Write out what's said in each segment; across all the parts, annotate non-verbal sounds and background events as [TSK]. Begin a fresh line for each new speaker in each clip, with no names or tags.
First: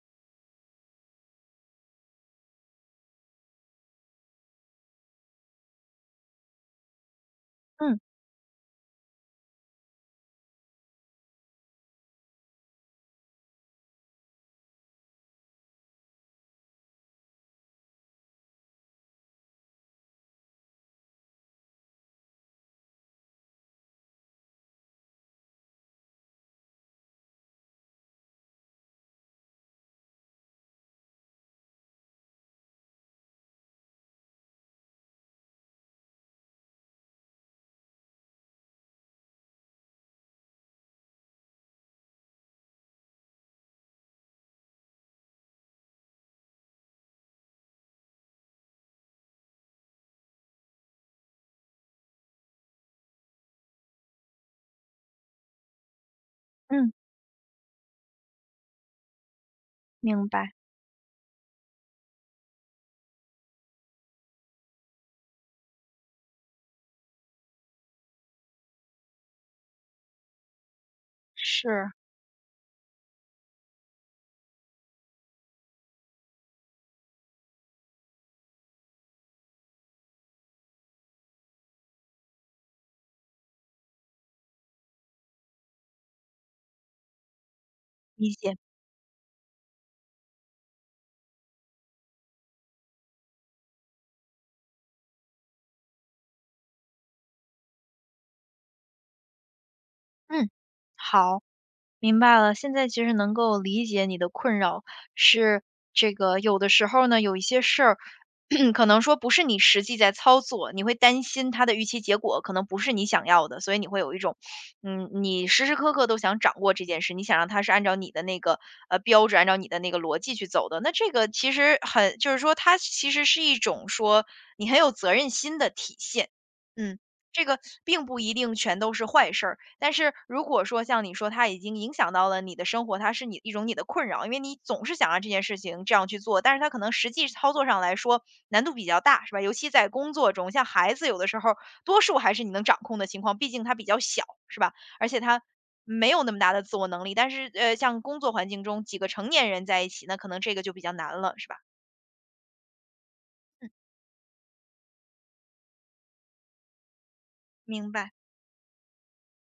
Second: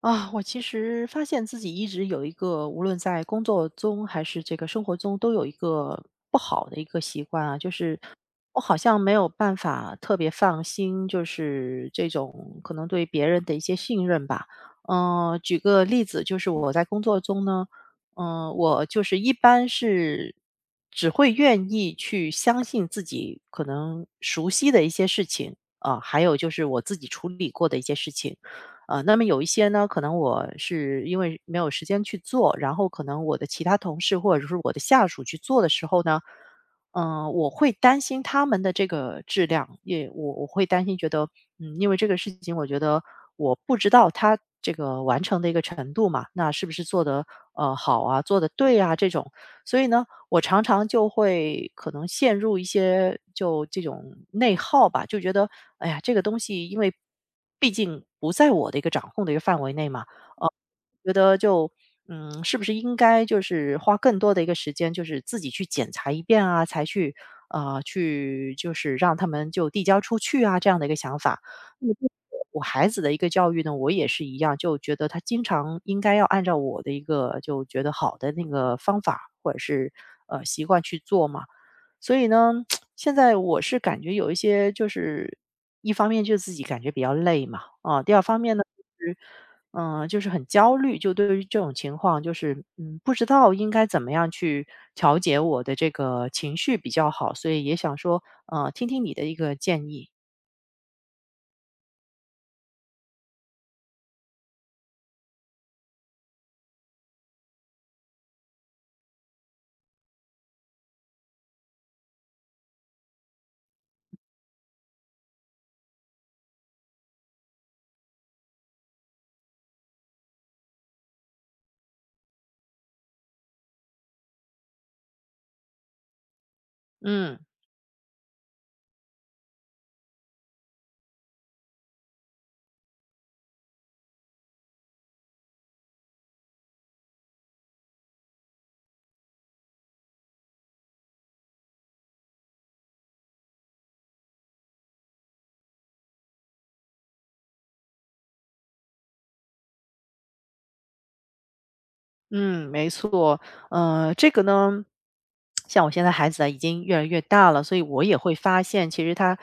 啊，我其实发现自己一直有一个，无论在工作中还是这个生活中，都有一个不好的一个习惯啊，就是
嗯
我好像没有办法特别放心，就是这种可能对别人的一些信任吧。举个例子，就是我在工作中呢，我就是一般是只会愿意去相信自己可能熟悉的一些事情啊、还有就是我自己处理过的一些事情。那么有一些呢，可能我是因为没有时间去做，然后可能我的其他同事或者是我的下属去做的时候呢，我会担心他们的这个质量，也我会担心觉得，嗯，因为这个事情，我觉得我不知道他这个完成的一个程度嘛，那是不是做得好啊，做得对啊这种，所以呢，我常常就会可能陷入一些就这种内耗吧，就觉得哎呀，这个东西因
嗯，
为毕竟不在我的一个掌控的一个范围内嘛，
明白，
觉得就嗯，是不是应该就是花更多的一个时间，就是自己去检查一遍啊，才去啊去就是让他们就递交出去啊这样的一个想法。那
是，
么对我孩子的一个教育呢，我也是一样，就觉得他经常应该要按照我的一个就觉得好的那个方法或者是习惯去做嘛。所以呢，现在我是感觉有一些就是一方面就自己感觉比较累嘛，啊，第二
理
方面
解。
呢，就是就是很焦虑，就对于这种情况，就是嗯，不知道应该怎么样去调节我的这个情绪比较好，所以也想说，听听你的一个建议，
嗯，好，明白了。现在其实能够理解你的困扰，是这个有的时候呢，有一些事儿，[CLEARS THROAT] 可能说不是你实际在操作，你会担心它的预期结果可能不是你想要的，所以你会有一种，你时时刻刻都想掌握这件事，你想让它是按照你的那个标准，按照你的那个逻辑去走的。那这个其实很，就是说它其实是一种说你很有责任心的体现。嗯，
嗯。
这个并不一定全都是坏事儿，但是如果说像你说它已经影响到了你的生活，它是你一种你的困扰，因为你总是想让这件事情这样去做，但是它可能实际操作上来说难度比较大，是吧？尤其在工作中，像孩子有的时候，多数还是你能掌控的情况，毕竟他比较小，是吧？而且他没有那么大的自我能力，但是像工作环境中几个成年人在一起，那可能这个就比较难了，是吧？
嗯，没错，
嗯，
这个呢，像我现在孩子啊，已经越来越大了，所以
明
我
白，
也会发现，其实他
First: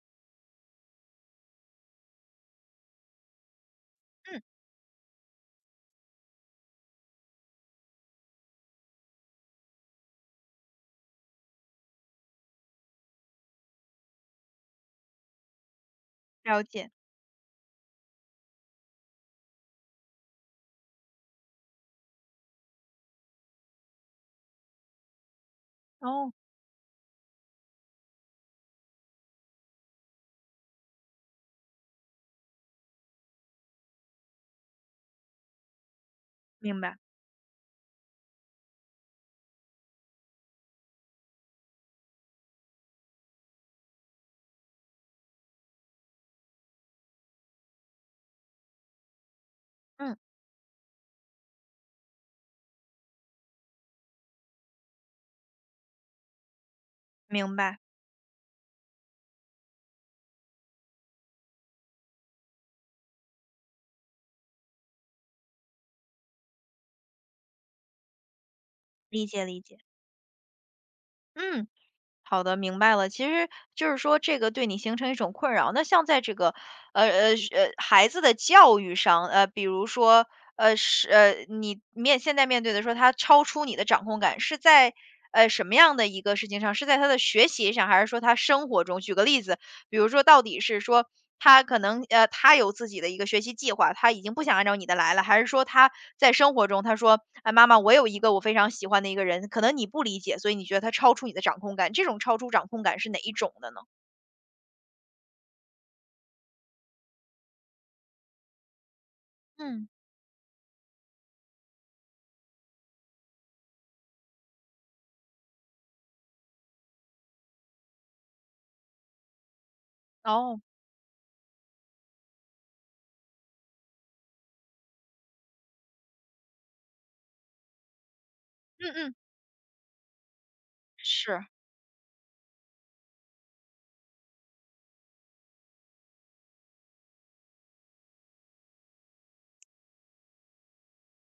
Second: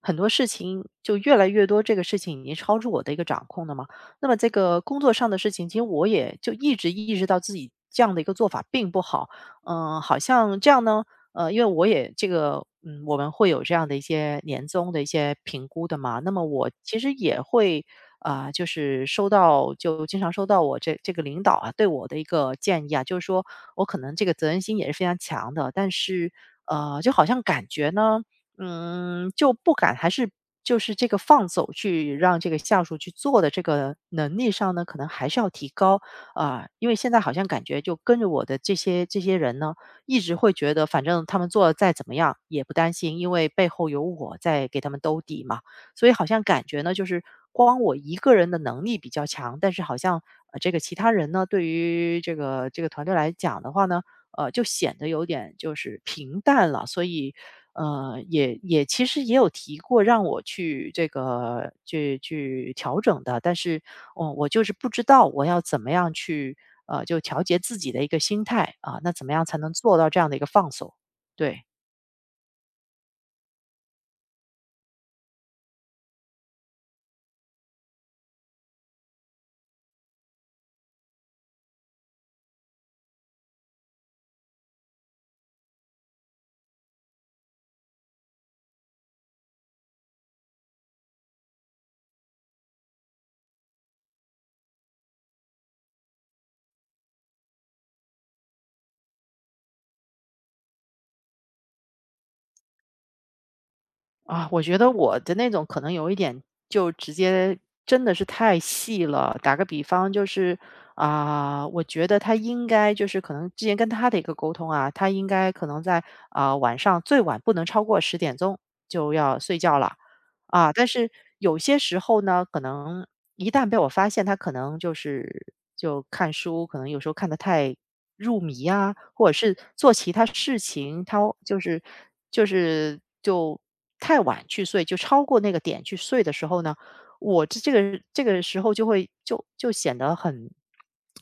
很多事情就越来越多，这个事情已经超出我的一个掌控了嘛。那么
嗯，
这个工作上的事情，其实我也就一直意识到自己这样的一个做法并不好，好像这样呢，因为我也这个，嗯，我们会有这样的一些年终的一些评估的嘛。那么
了
我
解，
其实也会，就是收到，就经常收到我这个领导啊对我的一个建议啊，就是说我可能这个责任心也是非常强的，但是
哦，
就好像感觉呢，嗯，就不敢还是就是这个放手去让这个下属去做的这个能力上呢，可能还是要提高啊、
明
因为
白，
现在好像感觉就跟着我的这些人呢。一直会觉得反正他们做的再怎么样也不担心，因为背后有我在给他们兜底嘛。所以好像感觉呢，就是光我一个人的能力比较强，但是好
嗯，
像这个其他人呢，对于这个团队来讲的话呢，就显得有点就是平淡了。所以
明白，
呃也也其实也有提过让我去这个去调整的，但是哦，我就是不知道我要怎么样去，就调节自己的一个心态啊，那怎
理
么样
解
才
理
能
解。
做到这样的一个放松？对，
嗯，好的，明白了。其实就是说，这个对你形成一种困扰。那像在这个，孩子的教育上，比如说，现在面对的说他超出你的掌控感，是在什么样的一个事情上？是在他的学习上，还是说他生活中？举个例子，比如说到底是说他可能他有自己的一个学习计划，他已经不想按照你的来了，还是说他在生活中他说："哎，妈妈，我有一个我非常喜欢的一个人，可能你不理解，所以你觉得他超出你的掌控感。"这种超出掌控感是哪一种的呢？
啊，我觉得我的那种可能有一点就直接真的是太细了。打个比
嗯，
方就是，啊，我觉得他应该就是可能之前跟他的一个沟通啊，他应该可能在啊，晚上最晚不能超过10点钟就要睡觉了。
哦，
啊，但是有些时候呢，可能一旦被我发现，他可能就是就看书，可能有时候看得太入迷
嗯
啊，
嗯，
或者是做其他事情，他
是，
就是就太晚去睡，就超过那个点去睡的时候呢，我这个时候就会就显得很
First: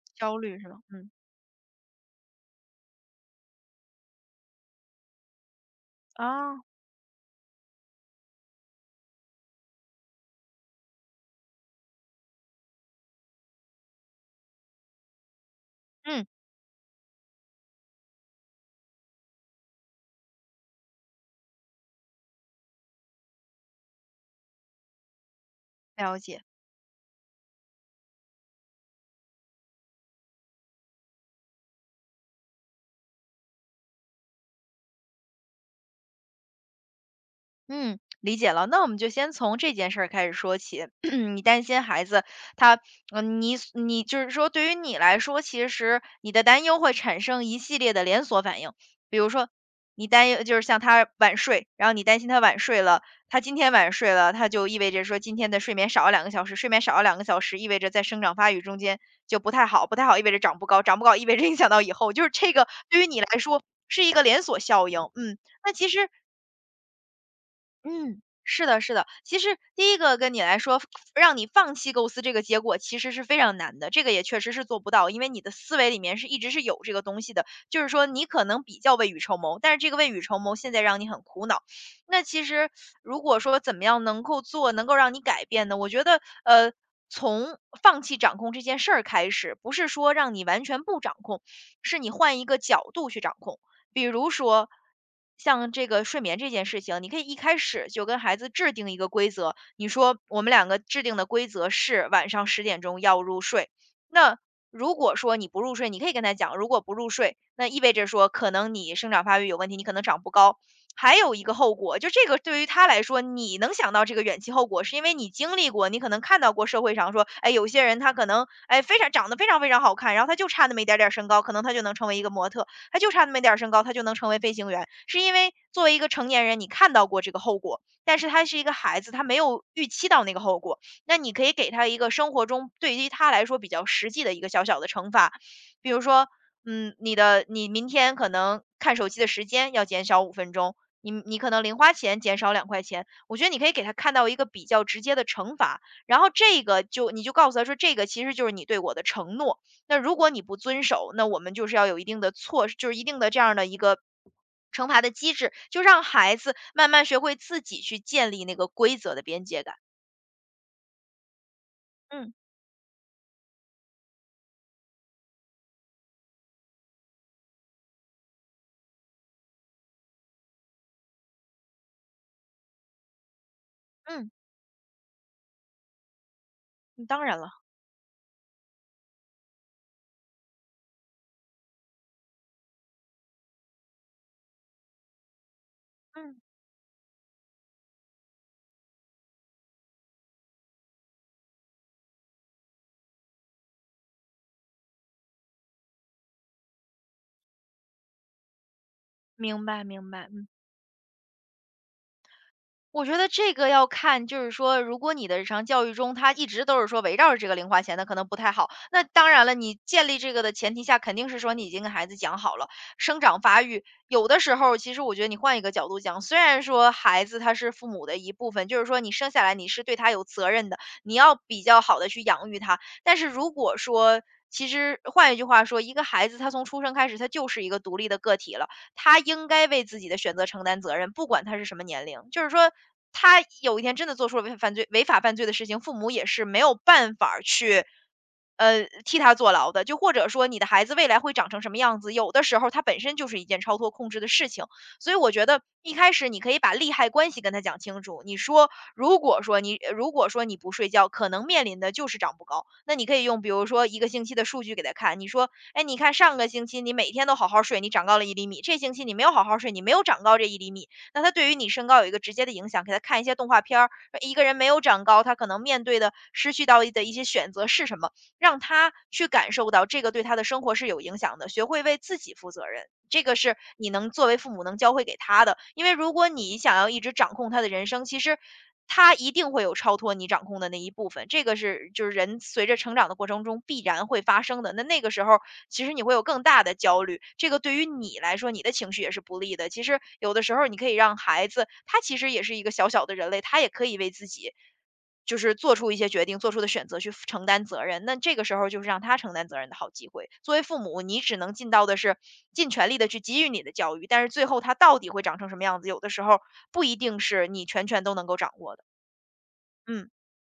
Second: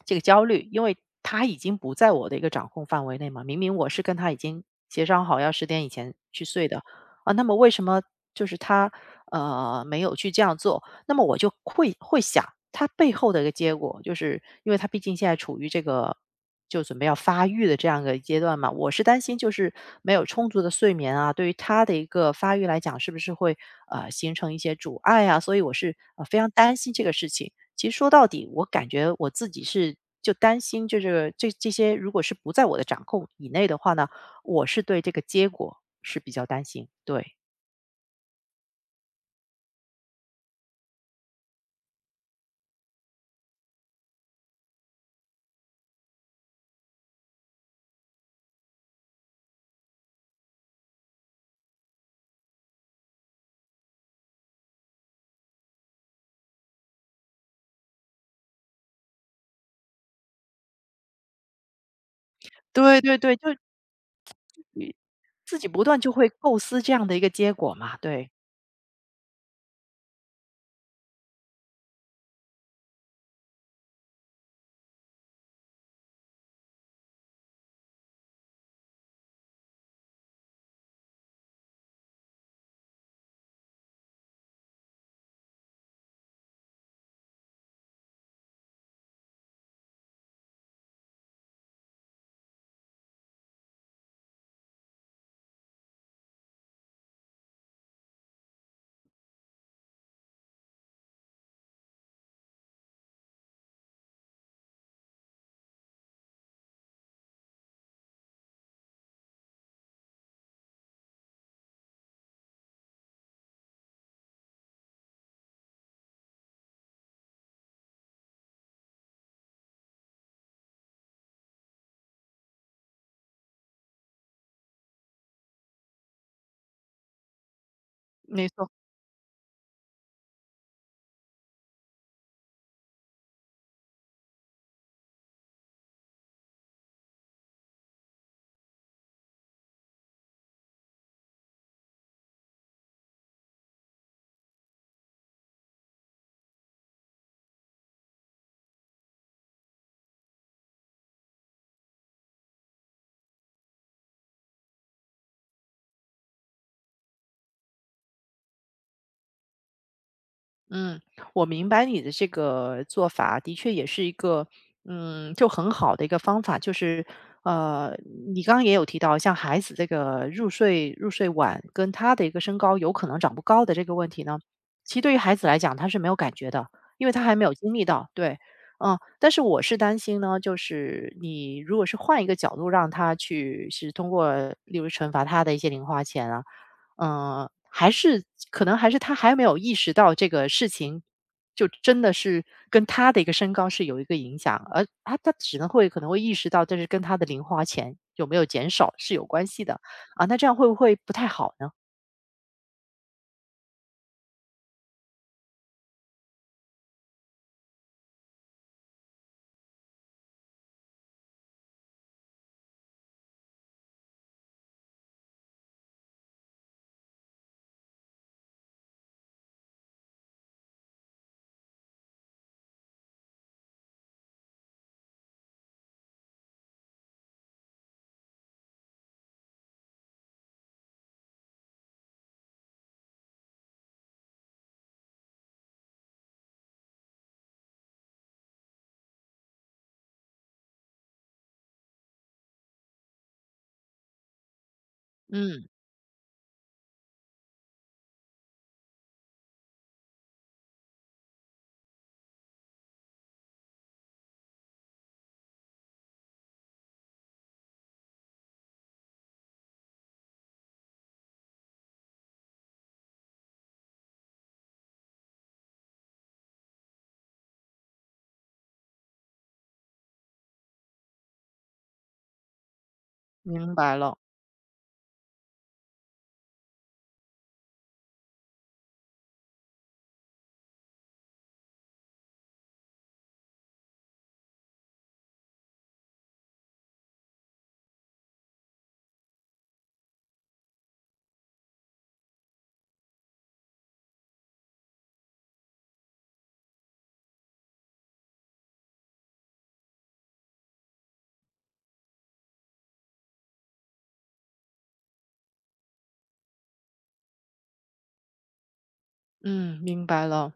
这个
焦
焦
虑
虑，
是
因
吗？
为
嗯，
他已经不在我的一个掌控范围内嘛。明明我是跟他已经协商好要十点以前去
啊，
睡的，啊，那么为什么就是他没有去这样做？那么我就会想他背后的一个结果，就是因为他毕竟现在处于这个
嗯，
就准备要发育的这样一个阶段嘛，我是担心就是没有充足的睡眠啊，对于他的一个发育来讲，是不是会形成一些阻碍啊？所以我是
了
非
解。
常担心这个事情。其实说到底，我感觉我自己是就担心，就是这些如果是不在我的掌控以内的话呢。我是对这个结果是比较担心，对，
嗯，理解了。那我们就先从这件事儿开始说起。[CLEARS THROAT] 你担心孩子他，你你就是说，对于你来说，其实你的担忧会产生一系列的连锁反应。比如说，你担忧就是像他晚睡，然后你担心他晚睡了，他今天晚睡了，他就意味着说今天的睡眠少了两个小时，睡眠少了两个小时，意味着在生长发育中间就不太好，不太好意味着长不高，长不高意味着影响到以后，就是这个
对
对于
对
你
对，
来
就
说是一个连锁效应。嗯，
自己
那
不
其
断就
实。
会构思这样的一个结果嘛，
嗯，
对，
是的，是的。其实第一个跟你来说，让你放弃构思这个结果其实是非常难的，这个也确实是做不到，因为你的思维里面是一直是有这个东西的，就是说你可能比较未雨绸缪，但是这个未雨绸缪现在让你很苦恼。那其实如果说怎么样能够做，能够让你改变呢？我觉得，从放弃掌控这件事儿开始，不是说让你完全不掌控，是你换一个角度去掌控。比如说，像这个睡眠这件事情，你可以一开始就跟孩子制定一个规则，你说我们两个制定的规则是晚上10点钟要入睡。那如果说你不入睡，你可以跟他讲，如果不入睡，那意味着说可能你生长发育有问题，你可能长不高。还有一个后果，就这个对于他来说，你能想到这个远期后果，是因为你经历过，你可能看到过社会上说，哎，有些人他可能哎非常长得非常非常好看，然后他就差那么一点点儿身高，可能他就能成为一个模特。他就差那么点儿身高，他就能成为飞行员，是因为作为一个成年人，你看到过这个后果，但是他
没
是一
错。
个孩子，他没有预期到那个后果。那你可以给他一个生活中对于他来说比较实际的一个小小的惩罚，比如说，你明天可能看手机的时间要减少5分钟，你可能零花钱减少2块钱。我觉得你可以给他看到一个比较直接的惩罚，然后这个就你就告诉他说，这个其实就是你对我的承诺。那如果你不遵守，那我们就是要有一定的措施，就是一定的这样的一个惩罚的机制，就让孩子慢慢学会自己去建立那个规则的边界感。
嗯，我明白你的这
嗯
个做法，的确也是一个，嗯，就很好的一个方法。就是，呃，你刚刚也有提到，像孩子这个入睡晚，跟他的一个身高有可能长不高的这个问题
嗯，
呢，其实对于孩子来讲他是没有感觉的，因为他
当
还
然
没
了，
有经历到。对，嗯，但是我是担心呢，就是你如果是换一个角度让他去，是通过例如惩罚他的一些零花钱
嗯，
啊，嗯，还是可能还是他还没有意识到这个事情，就真的是跟他的一个身高是有一个影响，而他只能会可能会意识到，这是跟他的零花钱有没有减少是有关系
明
的
白明
啊。
白。
那这样会不会不太好呢？
我觉得这个要看，就是说，如果你的日常教育中，他一直都是说围绕着这个零花钱，那可能不太好。那当然了，你建立这个的前提下，肯定是说你已经跟孩子讲好了生长发育。有的时候，其实我觉得你换一个角度讲，虽然说孩子他是父母的一部分，就是说你生下来你是对他有责任的，你要比较好的去养育他。但是如果说，其实换一句话说，一个孩子他从出生开始，他就是一个独立的个体了。他应该为自己的选择承担责任，不管他是什么年龄。就是说，他有一天真的做出了违法犯罪、的事情，父母也是没有办法儿去，替他坐牢的。就或者说，你的孩子未来会长成什么样子，有的时候他本身就是一件超脱控制的事情。所以我觉得
嗯，
一开始你可以把利害关系跟他讲清楚。你说，如果说你不睡觉，可能面临的就是长不高。那你可以用比如说一个星期的数据给他看，你说哎，你看上个星期你每天都好好睡，你长高了一厘米，这星期你没有好好睡，你没有长高这一厘米，那它对于你身高有一个直接的影响。给他看一些动画片儿，一个人没有长高，他可能面对的失去到的一些选择是什么，让他去感受到这个对他的生活是有影响的，学会为自己负责任。这个是
明
你
白
能
了，
作为父母能教会给他的，因为如果你想要一直掌控他的人生，其实他一定会有超脱你掌控的那一部分，这个是就是人随着成长的过程中必然会发生的。那那个时候，其实你会有更大的焦虑，这个对于你来说，你的情绪也是不利的。其实有的时候，你可以让孩子，他其实也是一个小小的人类，他也可以为自己。就是做出一些决定、做出的选择去负承担责任，那这个时候就是让他承担责任的好机会。作为父母，你只能尽到的是尽全力的去给予你的教育，但是最后他到底会长成什么样子，有的时候不一定是你全权都能够掌握的。
嗯，明
嗯
白了。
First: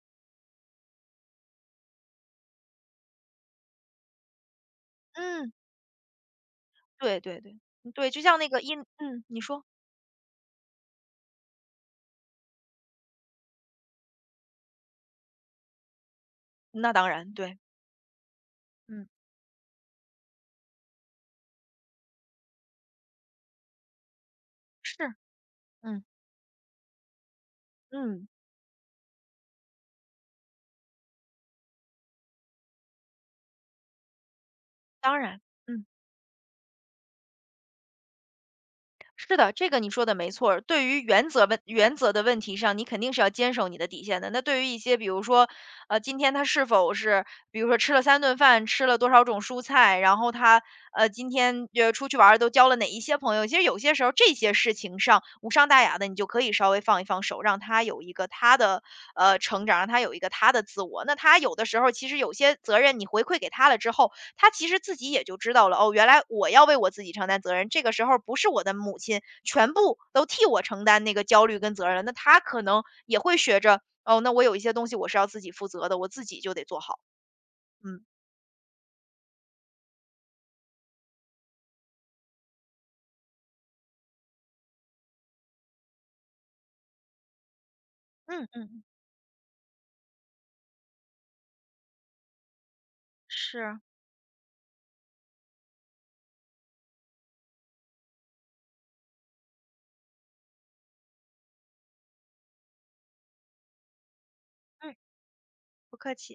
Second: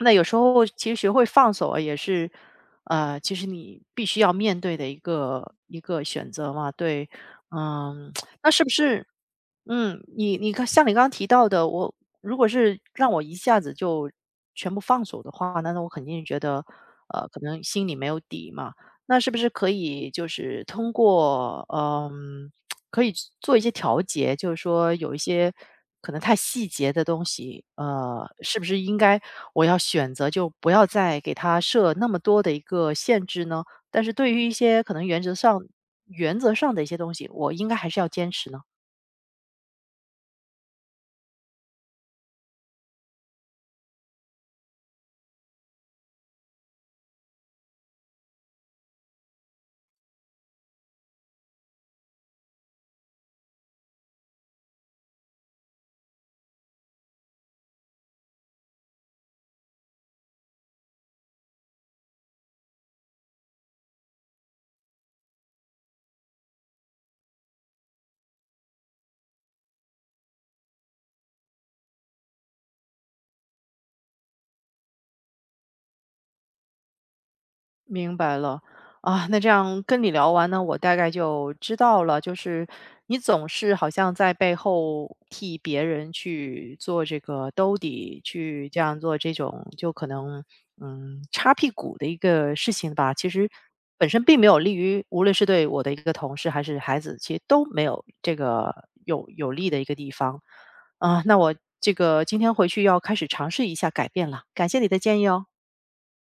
那有时候其实学会放手啊也是，其实你必须要面对的一
嗯，
个一个选择嘛。对，
对对对嗯对，
嗯，
就
[TSK]
像那
那
个
是不
因，
是，
你说，
嗯，你看，像你刚刚提到的，我如果是让我一下子就全部放手的话，那我肯定觉得，
那当然
可
对，
能心里没有底嘛。
嗯
那是不是可以就是通过，可以做一些调节，就是说有
是，
一些
嗯
可能太细节的东西，
嗯，
是不是应该我要选择就不要再给它设那么多的一个限制呢？但是对于一些可能
当然，嗯。
原则上的一些东西，我应该还是要坚持呢？
是的，这个你说的没错儿。对于原则的问题上，你肯定是要坚守你的底线的。那对于一些，比如说，今天他是否是，比如说吃了3顿饭，吃了多少种蔬菜，然后他今天就出去玩儿都交了哪一些朋友，其实有些时候这些事情上无伤大雅的，你就可以稍微放一放手，让他有一个他的成长，让他有一个他的自我。那他有的时候其实有些责任你回馈给他了之后，他其实自己也就知道了，哦，原来我要为我自己承担责任，这个时候不是我的母亲全部都替我承担那个焦虑跟责任了，那他可能也会学着，哦，那我有一些东西我是要自己负责的，我自己就得做好。嗯
明白了，啊，那这样跟你聊完呢，我大概就知道了，就是你总是好像在背后替别人去做这个兜底，
嗯
去这
嗯，
样做这种就可能擦屁股的一个事情吧。其实
是，
本身并没有利于，无论是对我的一个同事还是孩子，其实都没有这个有利的一个地方啊。那我这个今天回去要开始尝试一下改变了，感谢你
嗯，
的建议哦。
不客气。